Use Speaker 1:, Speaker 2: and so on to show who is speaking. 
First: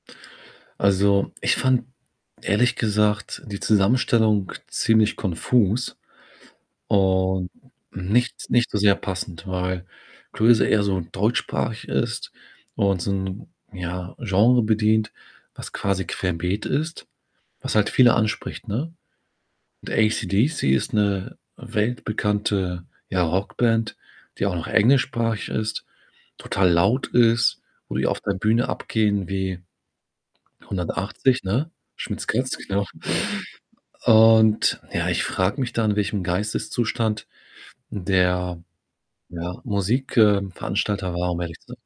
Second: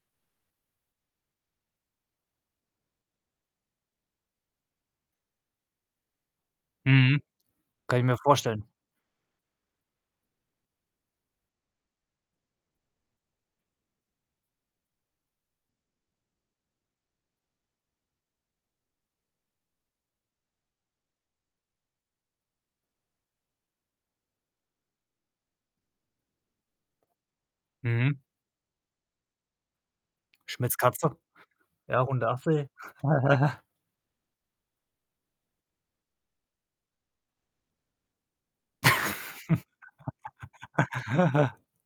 Speaker 1: Also, ich fand ehrlich gesagt die Zusammenstellung ziemlich konfus
Speaker 2: Mhm.
Speaker 1: und
Speaker 2: Kann ich mir
Speaker 1: nicht s
Speaker 2: vorstellen.
Speaker 1: nicht so sehr passend, weil Clueso eher so deutschsprachig ist und so 'n, ja, Genre bedient, was quasi querbeet ist, was halt viele anspricht, ne? Und ACDC ist 'ne weltbekannte, ja, Rockband, die auch noch englischsprachig ist, total laut ist, wo die
Speaker 2: Mhm.
Speaker 1: auf der Bühne abgehen wie
Speaker 2: Schmitz' Katze.
Speaker 1: 180, ne?
Speaker 2: Ja,
Speaker 1: Schmitz' Katze,
Speaker 2: 180.
Speaker 1: genau. Und ja, ich frage mich dann, in welchem Geisteszustand der, ja, Musik äh, Veranstalter war, um ehrlich zu sein.